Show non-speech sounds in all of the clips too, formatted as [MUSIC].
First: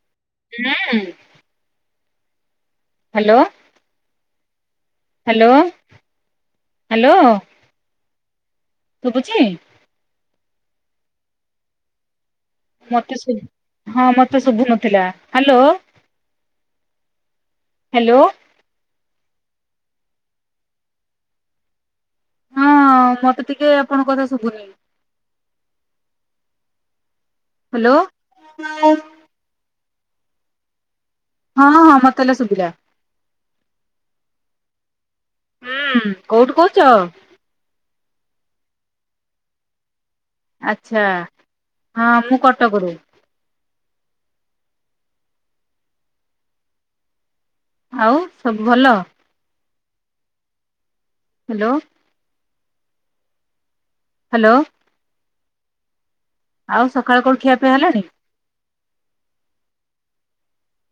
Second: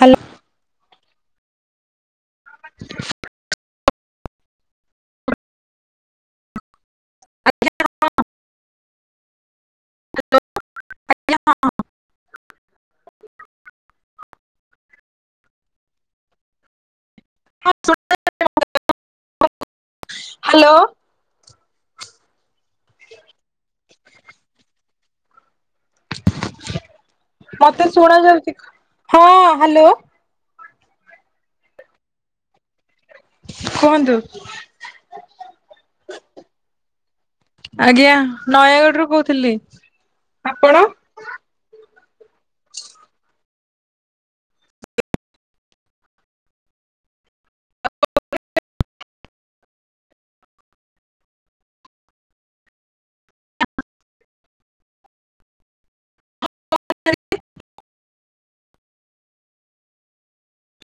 Hello. [UNINTELLIGIBLE] Hello. Hello hello ଶୁଭୁଚି ଆ [UNINTELLIGIBLE] ମତେ ହଁ ମତେ ଶୁଭୁନଥିଲା, ହାଲୋ ହାଲୋ ହାଲୋ ହଁ ମତେ ଟିକେ ଆପଣଙ୍କ କଥା ଶୁବୁନି। ମତେ ଶୁଣା ଯାଉଛି, ହଁ ହାଲୋ ହଁ ହଁ ମତେ ଏଲେ ଶୁଭିଲା। କୁହନ୍ତୁ। ହୁଁ କୋଉଠୁ କହୁଛ? ଆଜ୍ଞା ନୟାଗଡ଼ରୁୁ କହୁଥିଲି। ଆପଣ? ଆଚ୍ଛା! ହଁ ମୁଁ କଟକରୁ। ଆଉ ସବୁ ଭଲ। ହ୍ୟାଲୋ। ହ୍ୟାଲୋ। ଆଉ ସକାଳ କଣ ଖିଆ ପିଆ ହେଲାଣି?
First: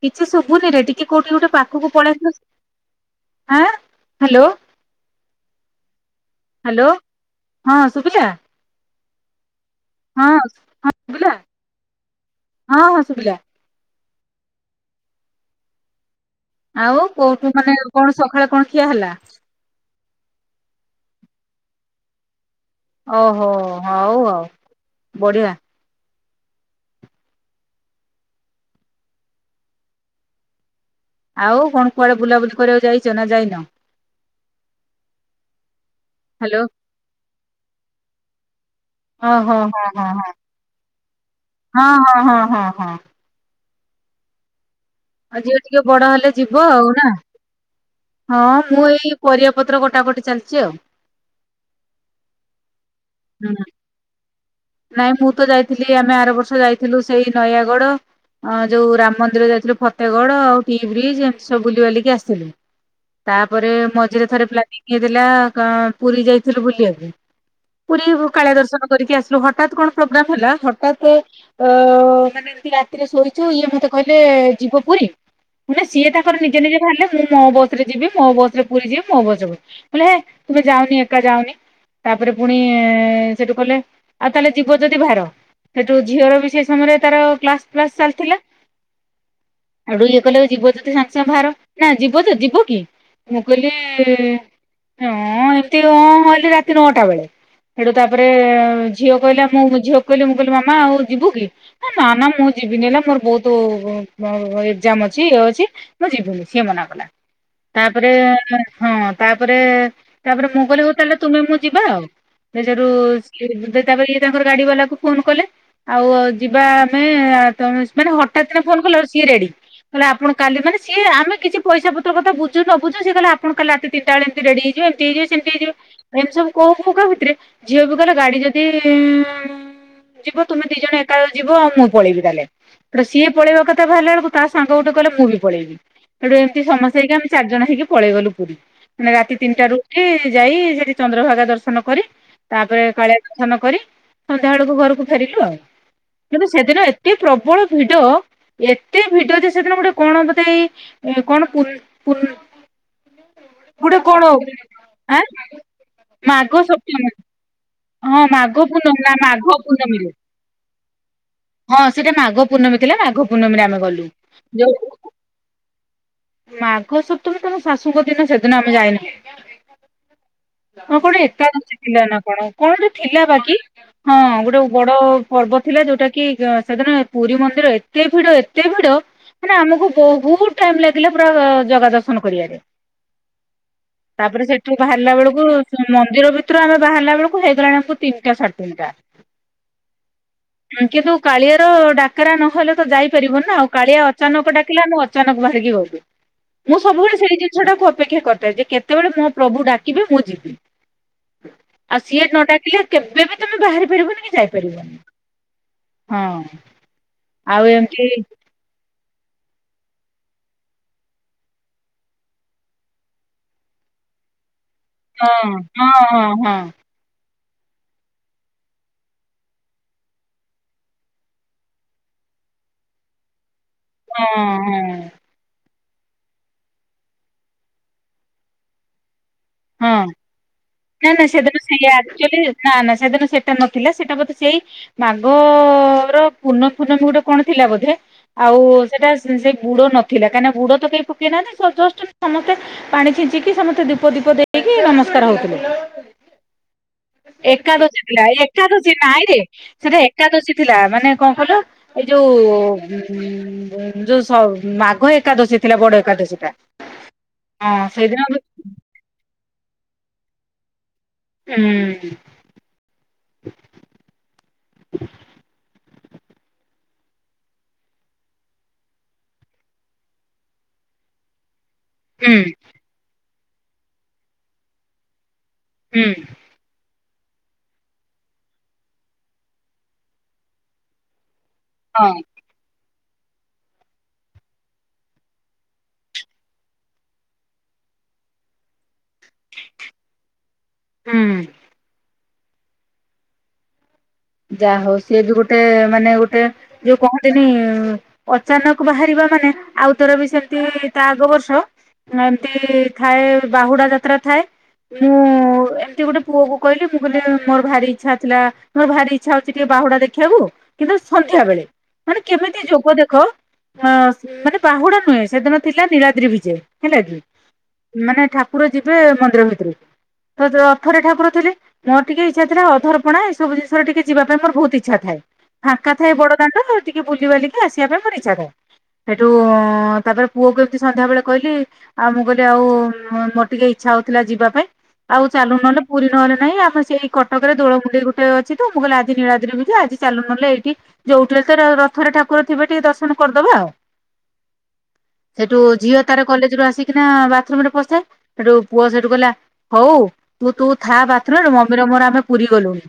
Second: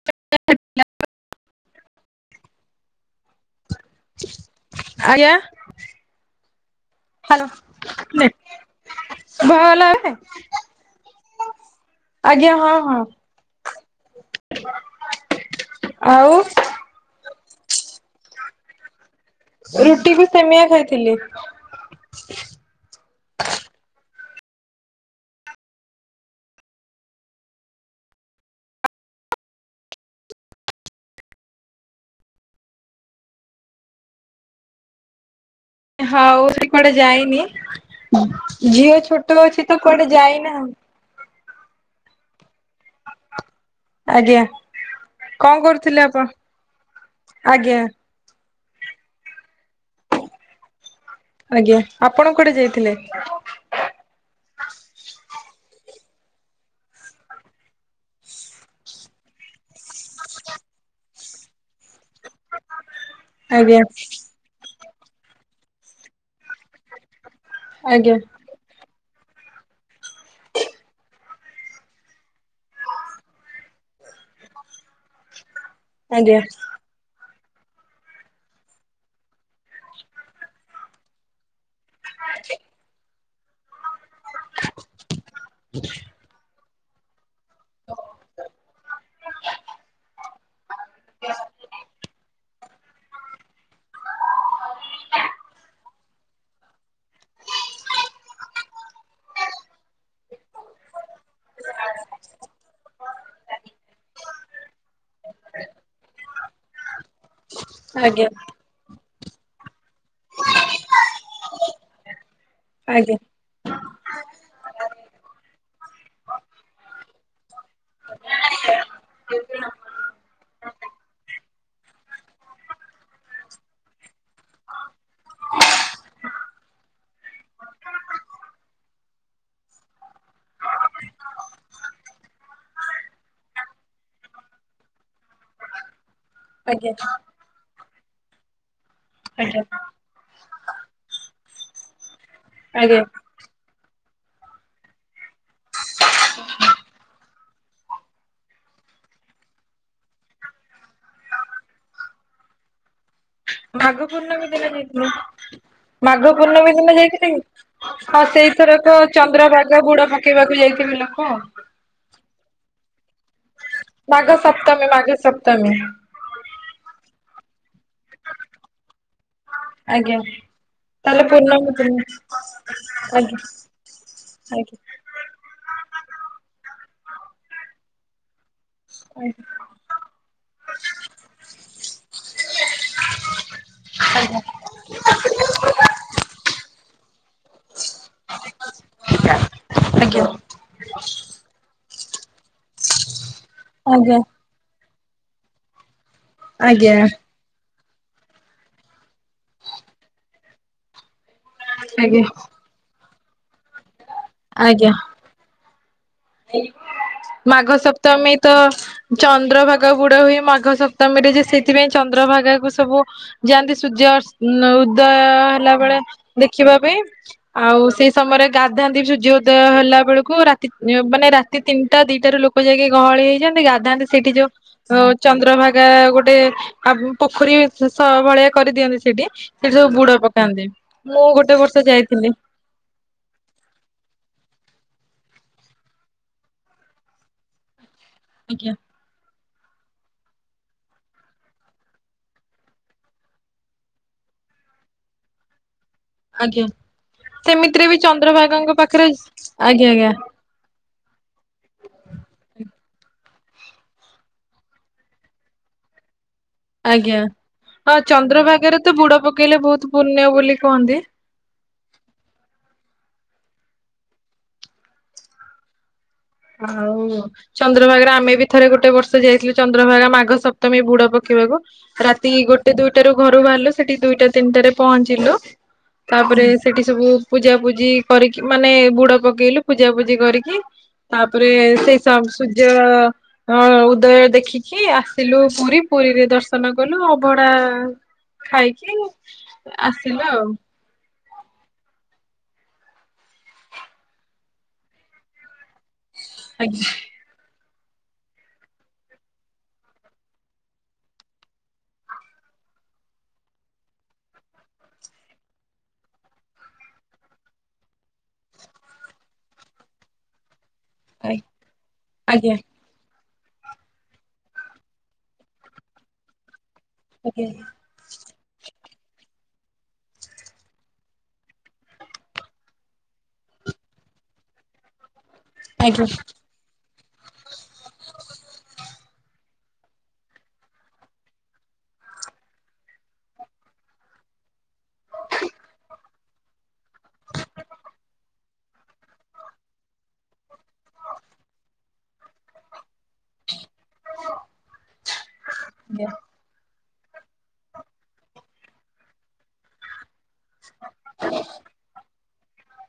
କିଛି ଶୁଭୁନିରେ ଟିକେ କୋଉଠି ଗୋଟେ ପାଖକୁ ପଳେଇ ଆସିଲ ଆଁ ହ୍ୟାଲୋ ଆଜ୍ଞା ହ୍ୟାଲୋ ହାଲୋ। ହଁ ଶୁଭିଲା। ଭଲଲେ ହଁ ଶୁଭିଲା ଆଜ୍ଞା ହଁ ହଁ। ଆଉ। ଆଉ କୋଉଠୁ ମାନେ କଣ ସକାଳେ କଣ ଖିଆ ହେଲା। ରୁଟି କି ସିମେଇ ଖାଇଥିଲି। ଓହୋ ହଉ ଆଉ ବଢିଆ। ଆଉ କଣ କୁଆଡେ ବୁଲାବୁଲି କରିବାକୁ ଯାଇଚ ନା ଯାଇନ? ହଉ ହ୍ୟାଲୋ ସେ କୁଆଡେ ଯାଇନି। ଝିଅ ଛୋଟ ଓହୋ ଅଛି ତ କୁଆଡେ ଯାଇନି ଆଉ। ହଁ-ହଁ-ହଁ-ହଁ। ଆଜ୍ଞା। ଆଉ କଣ ଝିଅ ଟିକେ କରୁଥିଲେ ବଡ ଆପଣ? ହେଲେ ଯିବ ଆଉ ନା। ଆଜ୍ଞା ହଁ। ମୁଁ ଏଇ ପରିବା ପତ୍ର କଟାକଟି ଚାଲଛି ଆଉ। ଆଜ୍ଞା, ଆପଣ କୁଆଡେ ଯାଇଥିଲେ? ହୁଁ ନାଇଁ ମୁଁ ତ ଯାଇଥିଲି ଆମେ ଆର ବର୍ଷ ଯାଇଥିଲୁ ସେଇ ନୟାଗଡ। ଅ ଯୋଉ ରାମ ମନ୍ଦିର ଯାଇଥିଲୁ ଫତେଗଡ ଆଉ ସି ବ୍ରିଚ୍ ଏମିତି ସବୁ ବୁଲି ବାଲିକି ଆସଥିଲୁ। ତାପରେ ଆଜ୍ଞା। ମଝିରେ ଥରେ ପ୍ଲାନିଂ ହେଇଥିଲା କ ପୁରୀ ଯାଇଥିଲୁ ବୁଲିଆ ପାଇଁ। ଆଜ୍ଞା। ପୁରୀରୁ କାଳିଆ ଦର୍ଶନ କରିକି ଆସିଲୁ ଘ ହଠାତ କଣ ପ୍ରୋଗ୍ରାମ ହେଲା ହଠାତ ଆ ମାନେ ଏମତି ରାତିରେ ଶୋଇଛୁ ଇଏ ମତେ କହିଲେ ଯିବ ପୁରୀ ସିଏ ତାଙ୍କର ଆଜ୍ଞା। ନିଜେ ନିଜେ ବାହିରିଲେ ମୁଁ ମୋ ବସ ରେ ଯିବି, ମୋ ବସରେ ପୁରୀ ଯିବି, ମୋ ବସରେ ମୁଁ କହିଲି ହେ ତମେ ଯାଅନି, ଏକା ଯାଅନି। ତାପରେ ପୁଣି ସେଠୁ କଲେ ଆଉ ତାହେଲେ ଯିବ ଯଦି ବାହାର। ସେଠୁ ଝିଅର ବି ସେ ସମୟରେ ତାର କ୍ଲାସ ଫ୍ଲାସ ଚାଲଥିଲା। ସାଉଠୁ ଇଏ କହିଲେ ଯିବ ଯଦି ସାଙ୍ଗେ ସାଙ୍ଗେ ବାହାର ନା ଯିବ ଯଦି ଯିବୁ କି? ମୁଁ କହିଲି ହଁ ଏମିତି ଅଁ ମୁଁ ଭାବଲି ରାତି ନଅଟା ବେଳେ ସେଠୁ ତାପରେ ଝିଅ କହିଲା ମୁଁ ମ ଝିଅକୁ କହିଲି ମୁଁ କହିଲି ମାମା ଆଉ ଯିବୁ କି? ଏ ନା ନା ମୁଁ ଯିବିନି ଏନା ମୋର ବହୁତୁ ମ ଏକ୍ସାମ ଅଛି, ଇଏ ଅଛି, ମୁଁ ଯିବିନି ସିଏ ମନା କଲା। ତାପରେ ଆଜ୍ଞା ହଁ। ତାପରେ ତାପରେ ମୁଁ କହିଲି ହଉ ତାହାଲେ ତୁମେ ମୁଁ ଯିବା ଆଉ ସେ ସେଉଠୁ ଆଜ୍ଞା। [UNINTELLIGIBLE] ତାପରେ ଇ ତାଙ୍କର ଗାଡି ବାଲାକୁ ଫୋନ କଲେ ଆଉ ଯିବା ଆମେ ଆ ତମେ [UNINTELLIGIBLE] ନା ଆଉ ହଠାତ୍ କିନା ଫୋନ କ ଲାରୁ ସିଏ ରେଡ଼ି। କଲେ ଆପଣ କାଲି ମାନେ ସି ଆମେ କିଛି ପଇସା ପତର କଥା ବୁଝୁ ନ ବୁଝୁ, ସିଏ କିହିଲେ ଆପଣ କାଲି ରାତିି ତିନଟା ବେଳେ ଏମତି ରେଡି ହେଇ ଇଏ ଏମିତି ହେଇଯିବ ସେମତି ହେଇଯିବ ଏମି ସବୁ କହୁ କହୁ କା ଭିତରେ ଝିଅ ବୋହୁ କହିଲା ଗାଡି ଯଦି ଉଁ ଯିବ ତୁମେ ଦି ଜଣ ଏକାବେଳେ ଯିବ, ମୁଁ ପଳେଇବି ତାହେଲେ। ତ ସିଏ ପଳେଇବା କଥା ବାହାରିଲା ବେଳକୁ ତା ସାଙ୍ଗ ଗୁଟେ କହିଲା, ମୁଁ ବି ପଳେଇବି। ସେଠୁ ଏମତି ଆଜ୍ଞା ସମସ୍ତେ ହେଇକି ଆମେ ଚାରିଜଣ ହେଇକି ପଳେଇ ଗଲୁ ପୁରୀ। ମାନେ ରାତି ଆଜ୍ଞା ତିନଟା ରୁ ଉଠି ଯାଇ ସେଠି ଚନ୍ଦ୍ରଭାଗା ଦର୍ଶନ କରି ତାପରେ ଆଜ୍ଞା କାଳିଆ ଦର୍ଶନ କରି ସନ୍ଧ୍ୟା ବେଳକୁ ଘରକୁ ଫେରିଲୁ ଆଉ। କିନ୍ତୁ ସେଦିନ ଏତେ ପ୍ରବଳ ଭିଡ ଏତେ ଭିଡ ଯେ ସେଦିନ ଗୋଟେ କଣ ବୋଧେ ଏଇ ଏ କଣ ପୁନ ପୁନ। ମାଘ ଗୋଟେ କଣ ପୂର୍ଣ୍ଣମୀ ହଉ ଦିନ ଯାଇଥିଲୁ। ଆଁ ମାଘ ପୂର୍ଣ୍ଣମୀ ଦିନ ସପ୍ତମୀ। ଯାଇଥିଲେ କି? ହଁ ମାଘ ସେଇଥରକ ପୂର୍ଣମୀ ନା ମାଘ ଚନ୍ଦ୍ରଭାଗା ବୁଡ ପୂର୍ଣ୍ଣମୀରୁ ପକେଇବାକୁ ଯାଇଥିବେ ଲୋକ। ହଁ ସେଟା। ମାଘ ପୂର୍ଣ୍ଣମୀ ଥିଲା ପୂର୍ଣ୍ଣମୀ ଆ ମାଘ ସପ୍ତମୀ ମାଘ ସପ୍ତମୀ ମାଘ ସପ୍ତମୀ ତମ ଶାଶୁଙ୍କ ଦିନ ସେଦିନ ଆମେ ଯାଇନୁ। ଆଜ୍ଞା ହ କୋଉଠି ତାହେଲେ ପୂର୍ଣ୍ଣମୀ ଏକାଦଶୀ ଦିନ ଥିଲା ନା କଣ? କଣ ଥିଲା ଆଜ୍ଞା ବାକ ହଁ ଗୋଟେ ଆଜ୍ଞା ବଡ ପର୍ବ ଥିଲା ଯୋଉଟା କି ଗ ସେ ପୁରୀ ମନ୍ଦିର ଏତେ ଭିଡ ଏ ଏତେ ଭିଡ଼ ମାନେ ଆମକୁ ବହୁତ ଟାଇମ ଲାଗିଲା ପୁରା ଜଗା ଦର୍ଶନ କରିବାରେ। ତାପରେ ସେଠି ବାହାରିଲା ବେଳକୁ ମନ୍ଦିର ଭିତରୁ ଆମେ ବାହାରିଲା ବେଳକୁ। କିନ୍ତୁ ହେଇଗଲାଣି ତିନିଟା ସାଢେ ତିନି ଟା ଆଜ୍ଞା କିନ୍ତୁ କାଳିଆରା ଡା ଡାକରା ନହେଲେ ତ ଯାଇପାରିବୁ ନା ଆଉ କାଳିଆ ଆଜ୍ଞା ଆଜ୍ଞା ଅଚାନକ ଡାକିଲା ଆମେ ଅଚାନକ ବାହାରିକି ଗଲୁ। ମୁଁ ଆଜ୍ଞା ସବୁବେଳେ ସେଇ ଜିନିଷଟା କୁ ଅ ଅପେକ୍ଷା କରିଥାଏ। ଯେ କେତେବେଳେ ମୋ ପ୍ରଭୁ ଡାକିବେ ମୁଁ ଯିବି ଆ ସିଏ ଆଜ୍ଞା ନ ଡାକିଲେ। କେବେ ବି ତମେ ବାହାରି ପାରିବନି କି ଯାଇପାରିବନି। ଆଜ୍ଞା। ହଁ ଆଉ ମାଘ ଏମିତି ସପ୍ତମୀ ତ ଚନ୍ଦ୍ରଭାଗା ବୁଡ ହୁଏ। ମାଘ ସପ୍ତମୀରେ ଯେ ସେଥିପାଇଁ ଚନ୍ଦ୍ରଭାଗା କ ସବୁ ଯାଆନ୍ତି ସୂର୍ଯ୍ୟ ଉଦୟ ହଁ ହେଲା ହଁ ବେଳେ ହଁ ହଁ ଦେଖିବା ପାଇଁ ଆଉ ସେଇ ସମୟରେ ଗାଧାଆନ୍ତି ବି ସୂର୍ଯ୍ୟ ଉଦୟ ହେଲା ବେଳକୁ ରାତି ମାନେ ରାତି ତିନିଟା ଦିଟାରୁ ଲୋକ ଯାଇକି ଗହଳି ହେଇଯାନ୍ତି। ଗାଧାନ୍ତି ସେଇଠି ହଁ ହଁ ଯୋଉ ଚନ୍ଦ୍ରଭାଗ ଏ ଗୋଟେ ପୋଖରୀ ଭଳିଆ କରିଦିଅନ୍ତି ସେଇଠି ସେଠି ସବୁ ହଁ ବୁଡ ପକାନ୍ତି। ନା ମୁଁ ନା ଗୋଟେ ସେଦିନ ବର୍ଷ ସେଇଆ ଯାଇଥିଲି। ଆକ୍‌ଚଲିନା ନା ସେଦିନ ସେଇଟା ନଥିଲା। ସେଇଟା ବୋଧେ ସେଇ ମାଘ ର ପୂର୍ନ ପୂଣ୍ଣମ ଗୋଟେ କଣ ଥିଲା ବୋଧେ ଆଉ ଆଜ୍ଞା ସେଟା ସେଇ ବୁଡ ନଥିଲା କାହିଁକି ବୁଡ ତ କେହି ପକେଇ ନାହାନ୍ତି ଯଷ୍ଟ ସମସ୍ତେ ପାଣି ଛିଞ୍ଚିକି ସମସ୍ତେ ଦୀପ ଦୀପ ଦେଇ କି ନମସ୍କାର ହଉଥିଲେ। ଆଜ୍ଞା। ସେମିତିରେ ବି ଏକାଦଶୀ ଥିଲା ଚନ୍ଦ୍ରଭାଗାଙ୍କ ଏକାଦଶୀ ପାଖରେ ନାଇଁ ରେ ଆଜ୍ଞା ସେଟା ଆଜ୍ଞା ଏକାଦଶୀ ଥିଲା ମାନେ କଣ କହିଲୁ। ଏଇ ଯୋଉଁ ଯୋଉଁ ମାଘ ଏକାଦଶୀ ଥିଲା ବଡ ଏକାଦଶୀ ଟା। ଆଜ୍ଞା ହଁ ସେଇଦିନ ବି ଚନ୍ଦ୍ରଭାଗାରେ ତ ବୁଡ ପକେଇଲେ ବହୁତ ପୁଣ୍ୟ ବୋଲି କହନ୍ତି। ଉଁ। ହୁଁ। ଆଉ ଚନ୍ଦ୍ରଭାଗା ଆମେ ବି ଥରେ ଗୋଟେ ବର୍ଷ ଯାଇଥିଲୁ ଚନ୍ଦ୍ରଭାଗା ମାଘ ସପ୍ତମୀ ବୁଡ ପକେଇବାକୁ ରାତି ହୁଁ ଗୋଟେ ଦୁଇଟା ରୁ ଘରୁ ବାହାରିଲୁ ସେଠି ଦୁଇଟା ତିନିଟାରେ ପହଞ୍ଚିଲୁ। ହୁଁ ତାପରେ ସେଠି ସବୁ ପୂଜା ପୂଜି କରିକି ମାନେ ବୁଡ ପକେଇଲୁ ପୂଜାପୂଜି କରିକି ତା ତାପରେ ସେଇ ସ ହଁ ସୂର୍ଯ୍ୟ ହଁ ଉଦୟ ଦେଖିକି ଆସିଲୁ ପୁରୀ ପୁରୀରେ ଦର୍ଶନ କଲୁ ଅଭଢା ଖାଇକି ଆସିଲ ଆଉ ହୁଁ। ଯାହା ହଉ ସିଏ ବି ଗୋଟେ ମାନେ ଗୋଟେ ଆଜ୍ଞା ଯୋଉ କହନ୍ତିନି। ଅଚାନକ ବାହାରିବା ମାନେ ଆଉଥର ବି ସେମତି ତା ଆଗ ବର୍ଷ ଏମିତି ଥାଏ ବାହୁଡା ଯାତ୍ରା ଥାଏ। ମୁଁ ଏମିତି ଗୋଟେ ପୁଅ କ କହିଲି ମୁଁ କହିଲି ମୋର ଭାରି ଇଚ୍ଛା ଥିଲା ମୋର ଭାରି ଇଛା ହଉଛି ଟିକେ ବାହୁଡା ଦେଖିବାକୁ କିନ୍ତୁ ସନ୍ଧ୍ୟା ବେଳେ ମାନେ ଆଜ୍ଞା କେମିତି ଯୋଗ ଦେଖ ଅ ମାନେ ପାହୁଡା ନୁହେଁ ସେଦିନ ଥିଲା ନୀଳାଦ୍ରି ବିଜେ ହେଲା କି ଆଜ୍ଞା ମାନେ ଠାକୁର ଯିବେ ମନ୍ଦିର ଭିତରକୁ ତ ରଥରେ ଠାକୁର ଥିଲେ ମୋର ଟିକେ ଇଚ୍ଛା ଥିଲା ଅଧରପଣା ଏଇ ସବୁ ଜିନିଷ ଟିକେ ଯିବା ପାଇଁ ମୋ ବହୁତ ଇଛାଥାଏ। ଫାଙ୍କା ଆଜ୍ଞା। ଥାଏ ବଡ ଦାଣ୍ଡ ଆଉ ଟିକେ ବୁଲି ବାଲିକି ଆସିବା ପାଇଁ ଇଚ୍ଛାଥାଏ ସେଠୁ ହଁ ତାପରେ ପୁଅ ଏମିତି ସନ୍ଧ୍ୟା ବେଳେ କହିଲି, ଆଉ ମୁଁ କହିଲି ଆଉ ମୋର ଟିକେ ଇଚ୍ଛା ହଉଥିଲା ଯିବା ପାଇଁ ଆଉ ଚାଲୁ ନହେଲେ ପୁରୀ ନହେଲେ ନାହିଁ ଆମେ ସେଇ କଟକରେ ଦୋଳମୁଣ୍ଡେଇ ଗୋଟେ ଅଛି ତ ମୁଁ ଆଜି ନୀଳଦ୍ରି ଯିବା ଆଜି ଚାଲ ନ ହେଲେ ଏଠି ଯୋଉଠି ହେଲେ ତ ରଥରେ ଠାକୁର ଥିବେ ଟିକେ ଦର୍ଶନ କର୍ ଦେବା ଆଉ ସେଠୁ ଝିଅ ତାର କଲେଜରୁ ଆସିକି ନା ବାଥରୁମ ରେ ପଶେ ସେଠୁ ପୁଅ ସେଇଠୁ କହିଲା ହଉ ତୁ ତୁ ଥା ବାଥ୍‌ରୁମ୍‌ରେ ମମିର ମୋର ଆମେ ପୁରୀ ଗଲୁଣି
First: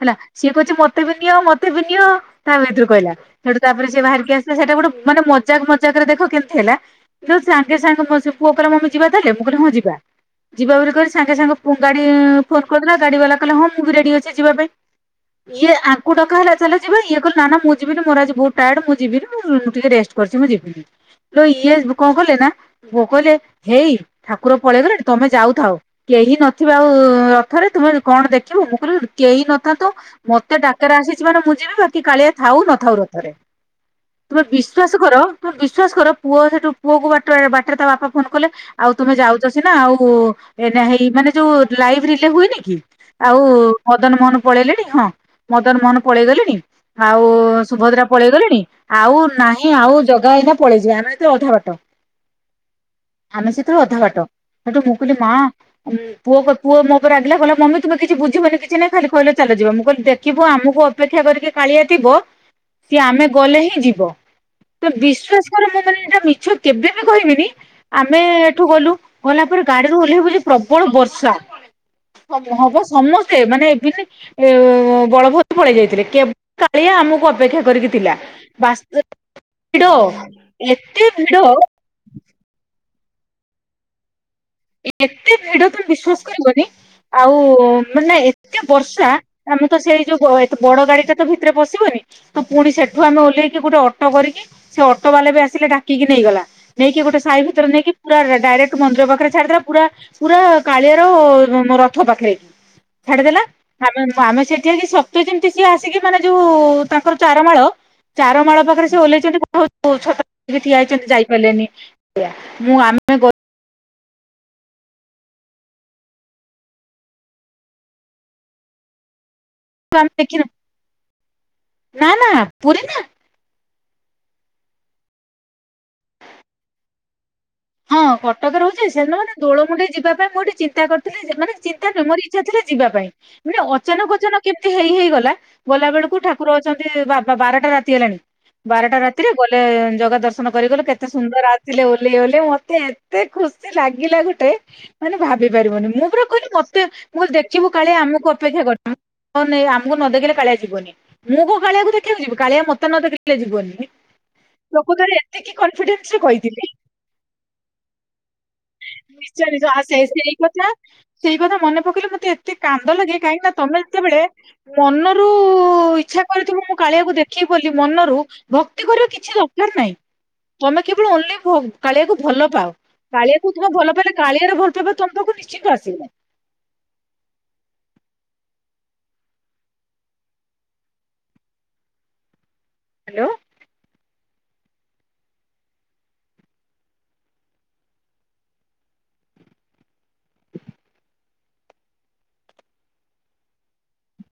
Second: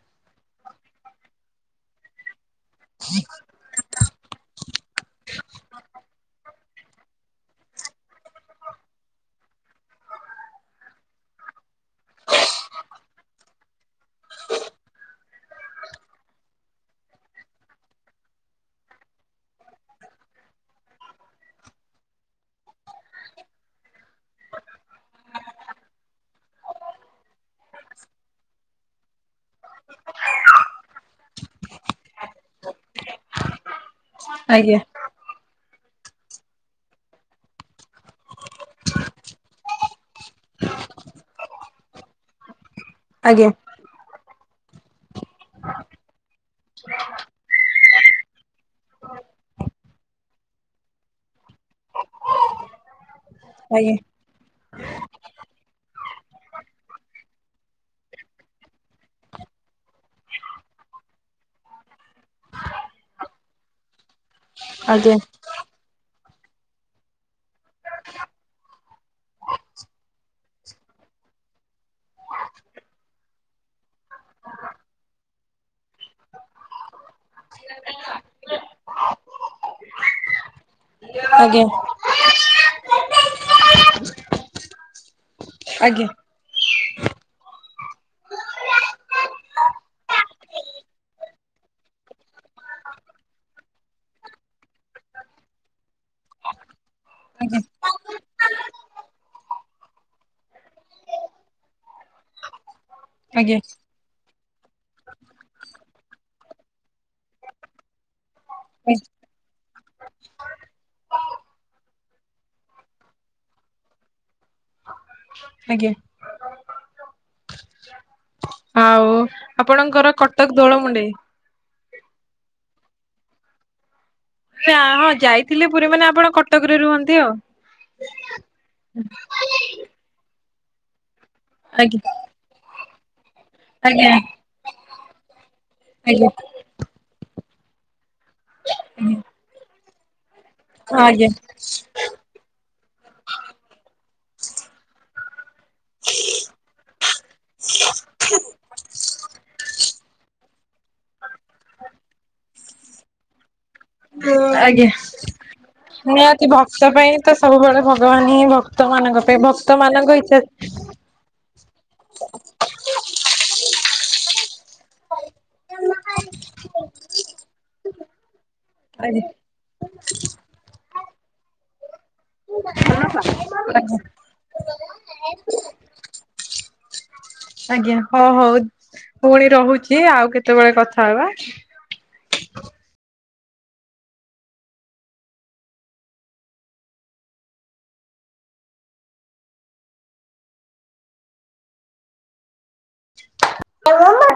ହେଲା ସିଏ କହୁଛି ମତେ ବି ନିଅ ମତେ ବି ନିଅ ତା ଭିତରୁ କହିଲା ସେଠୁ ତାପରେ ସେ ବାହାରିକି ଆସିଲ ସେଟା ଗୋଟେ ମାନେ ମଜାକ ମଜାକରେ ଦେଖ କେମିତି ହେଲା କିନ୍ତ ସାଙ୍ଗେ ସାଙ୍ଗେ ମୋ ପୁଅ କହିଲା ମମି ଯିବା ତାହଲେ ମୁଁ କହିଲେ ହଁ ଯିବା। ଯିବା ବୋଲି କରି ସାଙ୍ଗେ ସାଙ୍ଗେ ପୁଅ ଗାଡି ଫୋନ କରିଦେଲା ଗାଡି ବାଲା କହିଲା ହଁ ମୁଁ ବି ରେଡି ଅଛି ଯିବା ପାଇଁ ଇଏ ଆଙ୍କୁୁ ଡକା ହେଲା ଚାଲ ଯିବା ଇଏ କ ନା ମୁଁ ଯିବିନି ମୋର ଆଜି ବହୁତ ଟାର୍ଡ ମୁଁ ଯିବିନି ମୁ ଟିକେ ରେଷ୍ଟ୍ ମୁଁ ରେଷ୍ଟ୍ କରିଛି ମୁଁ ଯିବିନି ଇଏ କଣ କହିଲେ ନା ପୁଅ କହିଲେ ହେଇ ଠାକୁର ପଳେଇଗଲେଣି ତମେ ଯାଉଥାଉ କେହି ନଥିବା ଆଉ ରଥରେ ତୁମେ କଣ ଦେଖିବ ମୁଁ କହିଲ କେହି ନଥାନ୍ତୁ ମତେ ଡାକରା ଆସିଛି ମାନେ ମୁଁ ଯିବି ବାକି କାଳିଆ ଥାଉ ନଥାଉ ରଥରେ ତୁମେ ଆଜ୍ଞା ବିଶ୍ଵାସ କର ତୁମେ ବିଶ୍ଵାସ କର ପୁଅ ସେଠୁ ପୁଅ କ ବାଟ ବାଟରେ ତା ବାପା ଫୋନ କଲେ ଆଉ ତୁମେ ଯାଉଛ ସିନା ଆଉ ଭାଇ ମାନେ ଯୋଉ ଲାଇଭ୍ ରିଲେ ହୁଏନି କି ଆଉ ଆଜ୍ଞା ମଦନ ମୋହନ ପଳେଇଲେଣି ହଁ ମଦନ ମୋହନ ପଳେଇଗଲେଣି ଆଉ ସୁଭଦ୍ରା ପଳେଇ ଗଲେଣି ଆଉ ନାହିଁ ଆଉ ଜଗା ହେଇନା ପଳେଇଯିବା ଆମେ ଏତେ ଅଧା ବାଟ ଆମେ ସେଥିରୁ ଅଧା ଆଜ୍ଞା ବାଟ ସେଠୁ ମୁଁ କହିଲି ମା ପୁଅ ପୁଅ ମୋ ଉପରେ ରାଗିଲା କିଲ ମମି ତୁେ କିଛି ବୁଝିବନି କିଛି ନାଇଁ ଖାଲି କହିଲେ ଚାଲ ଯିବ ମୁଁ କହିଲି ଦେଖିବୁ ଆମକୁ ଅପେକ୍ଷା କରିକି କାଳିଆ ଥିବ ସିଏ ଆମେ ଗଲେ ହିଁ ଯିବ ତୁ ଆଜ୍ଞା ବିଶ୍ଵାସ କର ମୁଁ ମାନେ ଏଟା ମି ଛ କେବେ ବି କହିବିନି ଆମେ ଏଠୁ ଗଲୁ ଗଲା ପରେ ଗାଡିରୁ [UNINTELLIGIBLE] ଓହ୍ଲେଇବୁଛି ପ୍ରବଳ ବର୍ଷା ହବ ହବ ସମସ୍ତେ ମାନେ [UNINTELLIGIBLE] ଏ ଏଁ ବଳଭଦ୍ର ପଳେଇ ଯାଇଥିଲେ କେବଳ କାଳିଆ ଆମକୁ ଅପେକ୍ଷା କରିକି ଥିଲା ବା ଭିଡ। ଭିଡ ଆଜ୍ଞା। ଏତେ ଭିଡ ତମେ ଆଜ୍ଞା। ବିଶ୍ଵାସ କରିବନି ଆଉ ମାନେ ନା ଏତେ ବର୍ଷା ଆମେ ତ ସେଇ ଯୋଉ ବଡ ଗାଡି ଟା ତ ଭିତରେ ପଶିବନି ତ ପୁଣି ସେଠୁ ଆମେ ଓହ୍ଲେଇକି ଗୋଟେ ଅଟୋ କରିକି ସେ ଅଟୋ ବାଲା ବି ଆସିଲେ ଡାକିକି ନେଇଗଲା ନେଇକି ଗୋଟେ ସାାଇ ଆଜ୍ଞା ଭିତରେ ରେ ନେଇକି ପୁରା ଡାଇରେକ୍ଟ ମନ୍ଦିର ପାଖରେ ଛାଡିଦେଲା ପୁରା ପୁରା କାଳିଆର ରଥ ପାଖରେ ଛାଡିଦେଲା ଆଜ୍ଞା ଆମେ ଆମେ ସେଠିଆ କି ସତତ ଯେମିତି ସିଏ ଆସିକି ମାନେ ଯୋଉ ତାଙ୍କର ଚାରମାଳ ଚାର ମାଳ ପାଖରେ ସେ ଓହ୍ଲେଇଛନ୍ତି [UNINTELLIGIBLE] ଠିଆ ହେଇଛନ୍ତି ଯାଇପାରିଲେନି ମୁଁ ଆ ଆମେ [UNINTELLIGIBLE] କ ଆଜ୍ଞା। ଆଉ ଆମେ ଆପଣଙ୍କର ଦେଖିନୁ କଟକ ଦୋଳ ମୁଣ୍ଡେଇ ନା ନା ପୁରୀ ନା ନା ହଁ ଯାଇଥିଲେ ପୁରୀ ମାନେ ଆପଣ କଟକରେ ରୁହନ୍ତି ଆଉ ହଁ କଟକ ରହୁଛି ସେଦିନ ମାନେ ଦୋଳ ମୁୁଣ୍ଡେଇ ଯିବା ପାଇଁ ମୁଁ ଠି ଚିନ୍ତା କରୁ ମାନେ ଚିନ୍ତା ଆଜ୍ଞା ନ ମୋର ଇଛା ଥିଲା ଯିବା ପାଇଁ ମାନେ ଆଜ୍ଞା ଅଚାନକ ଅଚାନକ କେମିତି ହେଇ ହେଇଗଲା ଗଲା ବେଳକୁ ଆଜ୍ଞା ଠାକୁର ଅଛନ୍ତି ବା ବାରଟା ରାତି ହେଲାଣି ବାରଟା ରାତିରେ ଗଲେ ଜଗ ଦର୍ଶ କରିଗଲୁ କେତେ ଆଜ୍ଞା। ସୁନ୍ଦର ଆସି ଥିଲେ ଓହ୍ଲେଇ ଗଲେ ମତେ ଏତେ ଖୁସି ଲାଗିଲା ଗୋଟେ ମାନେ ଭାବି ପାରିବନି ମୁଁ ପୁରା କହିଲି ମତେ ମୁଁ ଦେଖିବୁ କାଳିଆ ଆମକୁ ଅପେକ୍ଷା କରିଥିବ ହଁ ନାଇଁ ଆମକୁ ନ ଦେଖିଲେ କାଳିଆ ଯିବନି ମୁଁ କଣ କାଳିଆକୁ ଦେଖିବାକୁ ଯିବି କାଳିଆ ମୋତେ ନ ଦେଖେଇଲେ ଯିବନି ଆଜ୍ଞା ଲୋକ [UNINTELLIGIBLE] ତର ଏତିକି କନଫିଡେନ୍ସ୍ ରେ ନିହାତି କହିଥିଲି। ଭକ୍ତ ପାଇଁ ତ ସବୁବେଳେ ଭଗବାନ ହିଁ ଭକ୍ତ ମାନଙ୍କ ପାଇଁ ନିଶ୍ଚୟ ଭକ୍ତ ନିଶ୍ଚୟ ସେ ମାନଙ୍କ ସେଇ ଇଚ୍ଛା କଥା ସେଇ କଥା ମନେ ପକେଇଲେ ମତେ କାନ୍ଦ ଲାଗେ। କାହିଁକିନା ତମେ ଯେତେବେଳେ ମନରୁ ଉ ଇଚ୍ଛା କରିଥିବ ମୁଁ କାଳିଆକୁ ଦେଖିକି ବୋଲି ମନରୁ ଭକ୍ତି କରିବା ଆଜ୍ଞା କିଛି ଦରକାର ନାହିଁ ତମେ କେବଳ ଓନଲି ଭୋ କାଳିଆକୁ ଭଲ ପାଅ କାଳିଆକୁ ତୁମେ ଭଲ ଆଜ୍ଞା ପାଇଲେ କାଳିଆରେ ଭଲ ପାଇବା ତମ ପାକୁ ନିଶ୍ଚିନ୍ତ ଆସିବ। ଆଜ୍ଞା ହଁ ହଉ ପୁଣି ରହୁଛି ଆଉ କେତେବେଳେ କଥା ହବା। ହ୍ୟାଲୋ। ହଁ